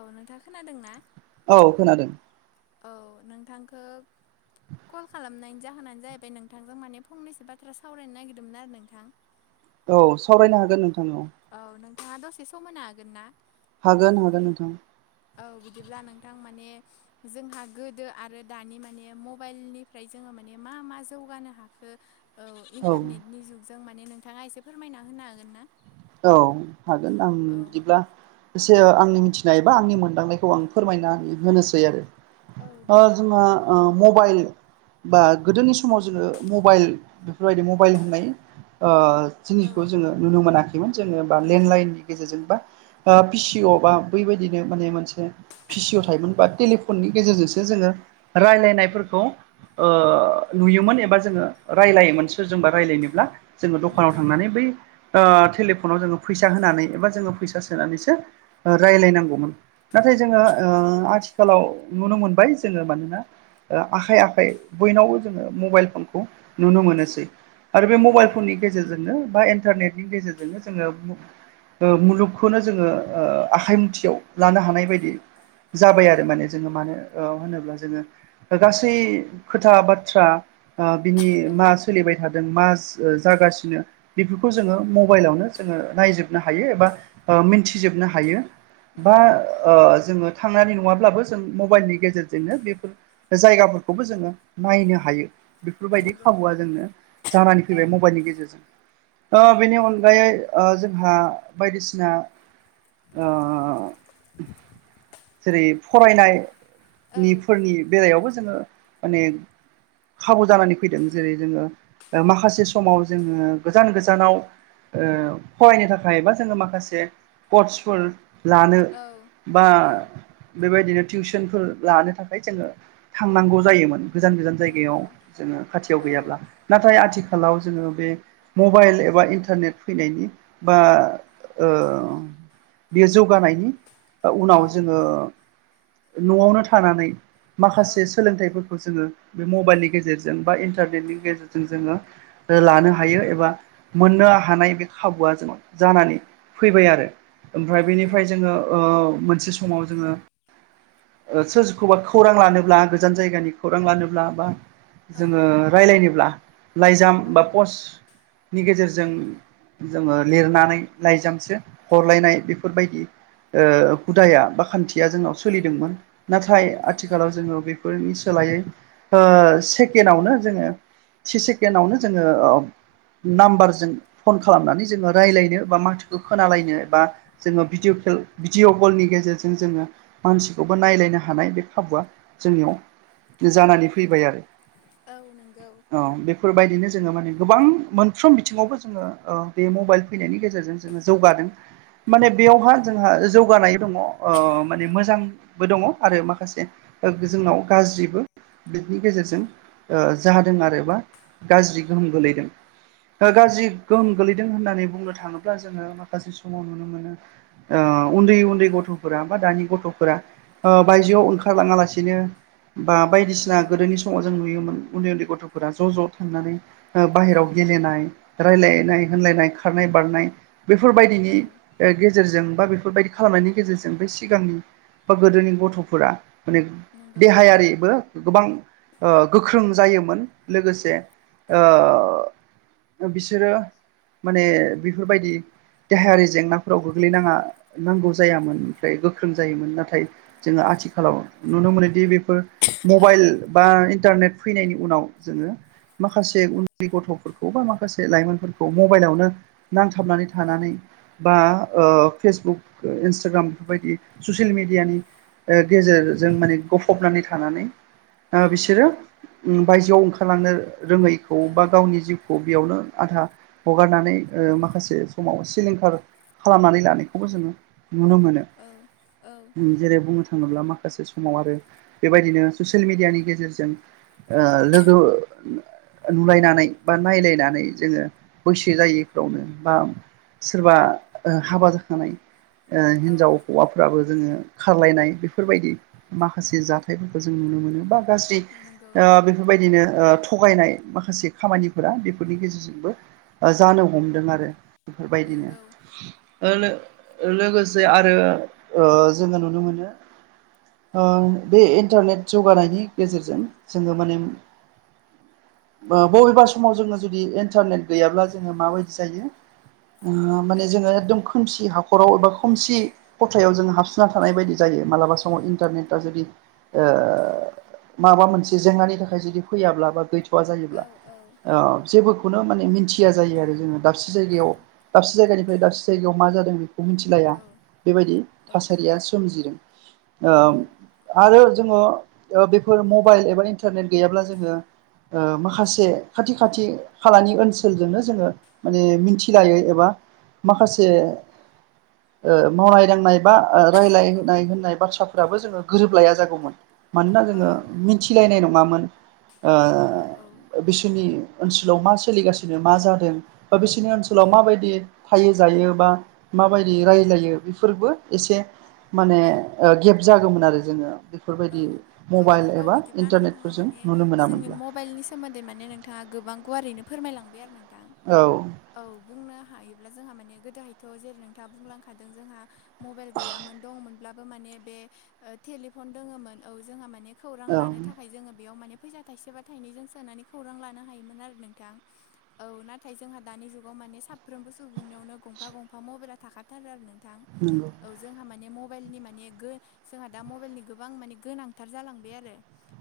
औ नोंथाङा खोनादों ना? औ खोना औ नोंथांखौ। कल खालामनायनि जाहोनानो जाहैबाय नोंथांजों माने फंनैसो बाथ्रा सावरायनो नागिरदोंमोन आरो नोंथां? औ सावरायनो हागोन नोंथां। औ नोंथांङा दसे सम मोननो हागोन ना? ओ हागोन हागोन नोंथां। औ बिदिब्ला नोंथां माने। जोंहा गोदो आरो दानि माने मबाइलनिफ्राय जोङो माने मा मा जौगानो हाखोनो औ इन्टारनेटनि जुगजों माने नोंथाङा एसे फोरमायना होनो हागोन ना? औ हागोन आं औ बिदिब्लानो एसे आंनि मिथिनाय एबा आंनि मोनदांनायखौ आं फोरमायनानै होनोसै आरोना। औ ओ दे जोंहा बिदिब्ला मबाइनि बा गोदोनि समाव जोङो मबाइल बेफोरबायदि मबाइल होननाय ओ औ जिनिसखौ जोङो नुनो मोनाखैमोन जोङो बा नंगौ लेन्डलाइननिनो गेजेरजों बा पि सि अ बा बै बायदिनो माने मोनसे पि सि अ औ थायोमोन टेलिफनि नि गेजेरजोंसो जोङो रायलायनायफोरखौनो नुयोमोन एबा जोङो रायजलायोमोन सोरजोंबा रायज्लायनोब्ला। जोङो दखानाव नंगौ थांनानै बै ओ टेलिफनाव जोङो फैसा होनानै एबा जोङो फैसा सोनानैसो रायज्लायनांगौमोन नाथाय जोङोनो। नोंगौ। आथिखालाव नुनो मोनबाय जोङो मानोना आखाइ आखाइ बयनावबो जोङो मबाइल फनखौ नुनो मोनोसै। आरो बे नंगौ मबाइल फननि गेजेरजोंनो बा इन्टारनेटनि गेजेरजोंनो जोङो। मुलुगखौनो जोङो आखाइ मुथियाव लानो हानाय बादि जाबाय आरो नंगौ माने जोङो मानो होनोब्ला जोङो गासै खोथा बाथ्रा। बिनि औ मा सोलिबाय थादों मा जागासिनो बेफोरखौ औ जोङो। मबाइलावनो जोङो नायजोबनो हायो एबा ओ मिन्थिजोबनो हायो बा नंगौ जोङो थांनानै नङाब्लाबो जों मबाइलनि गेजेरजोंनो बेफोर जायगाफोरखौबो जोङो नायनो हायो। बेफोरबायदि नंगौ खाबुआ जोंनो जानानै औ फैबाय मबाइलनि गेजेरजों औ ओ बेनि अन गायै जोंहा बायदिसिना ओ जेरै फरायनाय औ निफोरनि बेलायावबो जोङो माने खाबु जानानै फैदों जेरै जोङो माखासे समाव जोङो गोजान गोजानाव ओ फरायनो थाखाय बा जोङो माखासे कर्सफोर लानो औ बा नंगौ बेबायदिनो टिउसनफोर लानो थाखाय जोङो थांनांगौ जायोमोन। गोजान गोजान जायगायाव नंगौ जोङो खाथियाव औ गैयाब्ला। नाथाय आथिखालाव जोङो बे मबाइल एबा इन्टारनेट फैनायनि बा ओ बियो जौगानायनि उनाव औ जोङो न'आवनो थानानै औ माखासे सोलोंथाइफोरखौ जोङो बे मबाइलनि गेजेरजों बा इन्टारनेटनि गेजेरजों जोङो लानो हायो एबा मोननो हानाय खाबुआ जों जानानै फै आरो ओमफ्राय नंगौ बेनिफ्राय जोङो ओ मोनसे समाव जोङो सोरखौबा खौरां लानोब्ला गोजान जायगानि खौरां लानोब्ला बा औ जोङो रायलायनोब्ला लाइजाम औ बा पस्टनि गेजेरजों जोङो लिरनानै लाइजामसो हरलायनाय बेफोरबायदि ओ हुदाया बा खान्थिया जोंनाव औ सोलिदोंमोन नाथाय नंगौ आथिखालाव जोङो बे फोरनि सोलायै ओ सेकेणडआवनो जोङो से सेकेणडआवनो जोङो नाम्बारजों फन खालामनानै जोङो रायज्लायनो बा माथोखौ खोनालायनो बा जोङो भिडिअ' खेल भिडिअ' कलनि गेजेरजों जोङो मानसिखौबो नायलायनो हानाय बे खाबुआ जोंनियाव जानानै फैबाय आरो। औ नंगौ औ बेफोरबायदिनो जोङो माने गोबां मोनफ्रोम बिथिङावबो जोङो ओ बे मबाइल फैनायनि गेजेरजों जोङो जौगादों माने बेयावहा जोंहा जौगानाय दङ। अ माने औ मोजांबो दङ आरो माखासे जोंनाव गाज्रिबो बिनि गेजेरजों जादों आरोबा गाज्रि गोहोम गोलैदों। नंगौ गाज्रि गोहोम गोलैदों होननानै बुंनो थाङोब्ला जोङो माखासे समाव नुनो मोनो ओ उन्दै उन्दै गथ'फोरा बा दानि गथ'फोरा ओ औ बायजोआव ओंखारलाङा लासिनो बा औ बायदिसिना गोदोनि समाव जों नुयोमोन उन्दै उन्दै गथ'फोरा ज' ज' थांनानै औ बाहेरायावाव गेलेनाय रायलायनाय होनलायनाय खारनाय बारनाय औ बेफोरबायदिनि गे जेरजों बा बेफोरबायदि खालामनायनि गेजेरजों बे सिगांनि बा गोदोनि गथ'फोरा माने नंगौ देहायारिबो गोबां गोख्रों जायोमोन लोगोसे ओ बिसोरो माने बेफोरबायदि देहायारि जेंनाफोराव गोग्लैनाङा नांगौ जायामोन ओमफ्राय गोख्रों जायोमोन नाथाय जोङो आथिखालाव नुनो मोनोदि बेफोर औ मबाइल बा इन्टारनेट फैनायनि उनाव जोङो माखासे उन्दै गथ'फोरखौ बा मा खासे लाइमोनफोरखौ मबाइलावनो नांथाबनानै औ थानानै बा ओ फेसबुक इन्सटाग्राम बेफोरबायदि ससियेल मेडियानि गेजेरजों औ माने गफबनानै थानानै बिसोरो बायजोआव ओंखारलांनो रोङैखौ बा गावनि जिउ बेयावनो आधा हगारनानै माखासे समाव सिलिंखार खालामनानै लानो खौबो जोङो नुनो मोनो औ औ जेरै बुंनो थाङोब्ला माखासे समाव आरो बेबायदिनो ससियेल मेडियानि गेजेरजों ओ लोगो नुलायनानै बा नायलाय नानै जोङो बैसो जायैफ्रावनो बा सोरबा हाबा जाखानाय औ हिनजाव हौवा फ्राबो जोङो खारलायनाय बेफोरबायदि माखासे जाथायफोरखौ जों नुनो मोनो बा गाज्रि नंगौ बेफोरबायदिनो थगायनाय माखासे खामानिफोरा बेफोरनि गेजेरजोंबो जानो हमदों आरो बेफोरबायदिनो नंगौ ओ लो लोगोसे आरो ओ जोङो नुनो मोनो ओं बे इन्टारनेट जौगानायनि गेजेरजों जोङो माने बबेबा समाव जोङो जुदि इन्टारनेट गैयाब्ला जोङो माबायदि जायो औ माने जोङो एकदम खोमसि हाखराव एबा खोमसि खथायाव जों हाबसोना थानाय बायदि जायो मालाबा समाव इन्टारनेटा जुदि ओ माबा मोनसे जेंनानि थाखाय जुदि फैयाब्ला बा गैथ' आ औ जायोब्ला औ जेबोखौनो माने मोनथिया जायो आरो जोङो दाबसे औ जायगायाव दाबसे जायगानिफ्राय दाबसे जायगायाव मा जादों खौ मोनथिलाया बेबायदि औ थासारिया सोमजिदों औ आरो जोङो बेफोर मबाइल एबा इन्टारनेट गैयाब्ला जोङो ओ माखासे खाथि खा खाथि खालानि ओनसोलजोंनो जोङो माने मिन्थिलायो एबा माखासे मावनाय दांनाय बा रायलाय औ होन्नाय बाथ्राफोराबो गोरोब लाया जागौमोन मानोना जोङो मिन मिथिलायनाय नङामोन ओ औ औ बिसोरनि ओनसोलाव मा सोलिगासिनो मा जादों बा बिसोरनि ओनसोलाव माबायदि थायो जायो बा माबायदि रायलायो बेफोरबो एसे माने गेब जागौमोन आरो जोङो बे औ औ नंगौ बिदिब्ला नोंथाङा इन्टारनेटफोरजों माने नुनो जोंनि मोनामोनब्ला मबाइलनि सो सोमोन्दै माने नोंथाङा गोबांखौ ओरैनो फोरमायलांबाय आरो नोंथां औ औ बुंनो हायोब्ला जोंहा माने गोदोहायथ' जेरै नोंथाङा बुंलांखादों जोंहा मबाइल गैयामोन दंमोनब्लाबो माने बे टेलिफन दोङोमोन औ जोंहा माने खौरां औ लानो थाखाय जोङो बेयाव माने फैसा थाइसेबा थाइनै जों सोनानै खौरां लानो हायोमोन आरो नोंथां औ नाथाय जोंहा दानि जुगाव माने साफ्रोमबो सुबुंनियावनो गंफा गंफा मबाइला थाखाथारो आरो नों थां नंगौ औ जोंहा माने मबाइलनि माने गो जोंहा दा मबेलनि गोबां माने गोनांथार जालांबाय आरो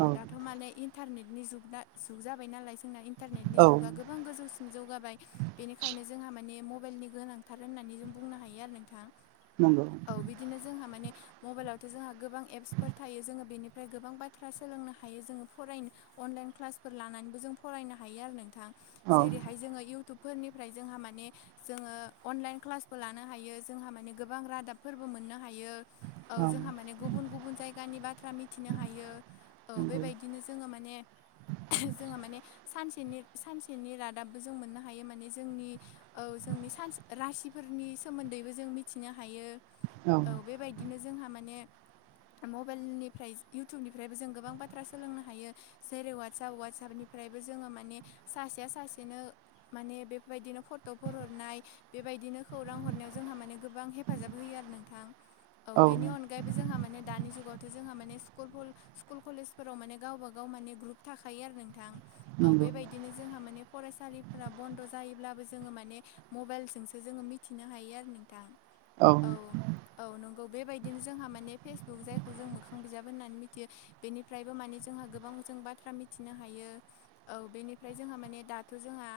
औ दाथ' माने इन न्टारनेटनि जुगा जुग जाबाय नालाय जोंना इन्टारनेटनि जुगा नंगौ गोबां गोजौसिन जौगाबाय बेनिखायनो जोंहा माने मबाइलनि गोनांथार होननानै जों बुंनो हायो आरो नोंथां नंगौ औ बिदिनो जोंहा माने मबाइलावथ' जोंहा गोबां एप्स फोर थायो जोङो बेनिफ्राय गोबां बाथ्रा सोलोंनो हायो जोङो फरायनो अनलाइन क्लासफोर लानानैबो जों फरायनो हायो आरो नोंथां औ जेरैहाय जोङो इउ टुबफोरनिफ्राय जोंहा माने जोङो अनलाइन क्लासबो लानो हायो जोंहा माने गोबां रादाबफोरबो मोननो हायो औ जोंहा माने गुबुन गुबुन जाय गानि बाथ्रा मिथिनो हायो औ नंगौ बेबायदिनो जोङो माने जोंहा माने सानसेनि सानसेनि रादाबबो जों मोननो हायो माने जोंनि औ जोंनि सान रासिफोरनि सोमोन्दैबो जों मिथिनो हायो औ बेबाय दिनो जोंहा माने मबाइलनिफ्राय इउटुबनिफ्रायबो जों गोबां बाथ्रा सोलोंनो हायो जेरै वाट्साप वाट्सापनिफ्रायबो जोङो माने सासेया सासेनो माने बेफोरबायदिनो फट'फोर हरनाय बेबायदिनो खौरां हरनायाव जोंहा माने गोबां हेब हेफाजाब होयो आरो नोंथां औ बेनि अनगायैबो जोंहा माने दानि जुगावथ' जोंहा माने स्कुल स्कुल कलेजफोराव माने गावबा गाव माने ग्रुप थाखायो आरो नोंथां औ नंगौ बेबाय दिनो जोंहा माने फरायसालिफोरा बन्द' जायोब्लाबो जोङो माने मबाइलजोंसो जोङो मिथिनो हायो आरो नो थां औ औ-औ नंगौ बेबायदिनो जोंहा माने फेसबुक जायखौ जों मोखां बिजाब होननानै मिथियो बेनिफ्रायबो माने जोंहा गोबां जों बाथ्रा मिथिनो हायो औ बेनिफ्राय जोंहा माने दाथ' जोंहा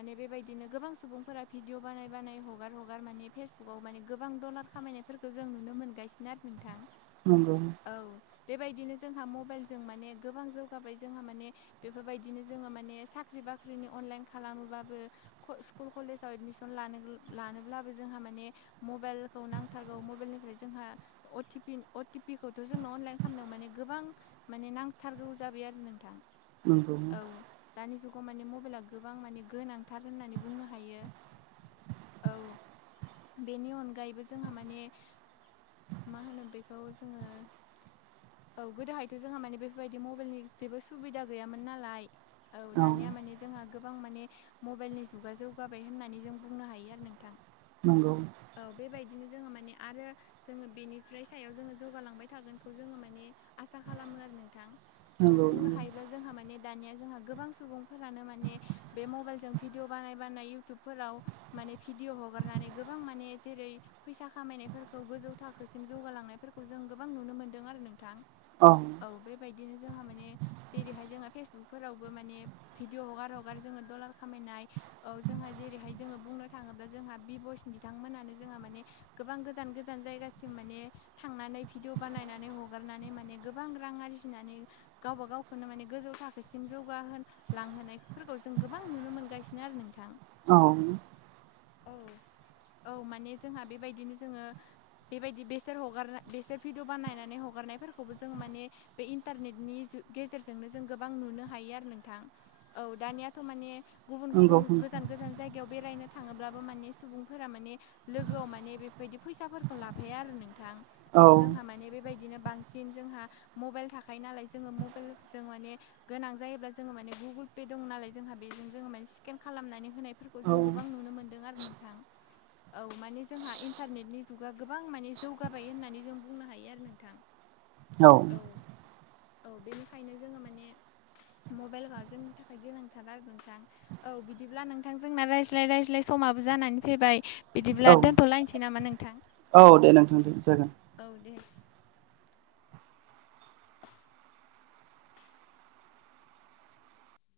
माने बेबायदिनो गोबां सुबुंफोरा भिडिअ बानाय बानाय हगार हगार माने फेसबुकाव माने गोबां डलार खामायनाय फोरखौ जों नुनो मोनगासिनो आरो नोंथां नंगौ औ बेबायदिनो जोंहा मबाइलजों माने गोबां जौगाबाय जोंहा माने बेफोरबायदिनो जोङो माने साख्रि बाख्रिनि अनलाइन खालामोबाबो स्कुल कलेजाव एदमिसन लानो लानोब्लाबो जोंहा माने मबाइलखौ नांथारगौ मबाइलनिफ्राय जोंहा अटि पि अटिपिखौथ' जोंनाव अनलाइन खालामदों माने गोबां माने नांथारगौ जाबाय आरो नोंथां नंगौ औ दानि जुगाव माने मबाइला गोबां माने गोनांथार होननानै बुंनो हायो औ बेनि अनगायैबो जोंहा माने मा होनो बे बेखौ जोङो औ गोदोहायथ' जोंहा माने बेफोरबायदि मबाइलनि जेबो सुबिदा गैयामोन नालाय औ दानिया माने जोंहा गोबां माने मबाइलनि जुगा जौगाबाय होननानै जों बुंनो हायो आरो नोंथां नंगौ औ बेबायदिनो जोङो माने आरो जोङो बेनिफ्राय सायाव जोङो जौगालांबाय थागोनखौ जोङो माने आसा खालामो आरो नोंथां औ नंगौ बुंनो हायोब्ला जोंहा माने दानिया जोंहा गोबां सुबुंफोरानो माने बे मबाइलजों भिडिअ बानाय बानाय इउटुबफोराव माने भिडिअ हगारनानै गोबां माने जेरै फैसा खामायनायफोरखौ गोजौ थाखोसिम जौगालांनायफोरखौ जों गोबां नुनो मोनदों आरो नोंथां औ बेबायदिनो जोंहा माने जेरैहाय जोंहा फेसबुकफोरावबो माने भिदिअ हगार हगार जोङो दल खामायनाय औ जोंहा जेरैहाय जोङो बुंनो थाङोब्ला जोंहा बि बयस बि बिथांमोनानो जोंहा माने गोबां गोजान गोजान जायगासिम मा ने थांनानै भिडिअ बानायनानै हगारनानै माने गोबां रां आरजिनानै गावबा गावखौनो माने गोजौ थाखोसिम जौगाहो लांहोनायफोरखौ जों गोबां नुनो मोनगासिनो आरो नोंथां औ औ-औ माने जोंहा बेबायदिनो जोङो बेबायदि बेसोर हगारनाय बेसर भिडिअ बानायनानै हगारनायफोरखौबो जोङो माने बे इन्टारनेटनि गेजेरजोंनो जों गोबां नुनो हायो आरो नोंथां औ दानियाथ' माने गुबुन गुबुन नंगौ गोजान गोजान जायगायाव बेरायनो थाङोब्लाबो माने सुबुंफोरा माने लोगोआव माने बेफोरबायदि फैसाफोरखौ ला फाया आरो नोंथां औ जोंहा माने बेबायदिनो बांसिन दिन जोंहा मबाइल थाखायो नालाय जोङो मबाइल जों माने गोनां जायोब्ला जोङो माने गुगोल पे दं नालाय जोंहा बेजों जोङो माने स्केन खालामनानै होनायफोरखौ खौ औ जों गोबां नुनो मोनदों आरो नोंथां औ माने जोंहा इन्टारनेटनि जुगा गोबां माने जौगाबाय होननानै जों बुंनो हायो आरो नोंथां औ औ बेनिखायनो जोङो माने मबाइला जोंनि थाखाय गोनांथार आरो नोंथां। औ बिदिब्ला नोंथां जोंना रायज्लाय रायज्लाय समाबो जानानै फैबाय। औ बिदिब्ला दोनथ'लायनोसै नामा नोंथां। औ दे नोंथां दे जागोन। औ दे।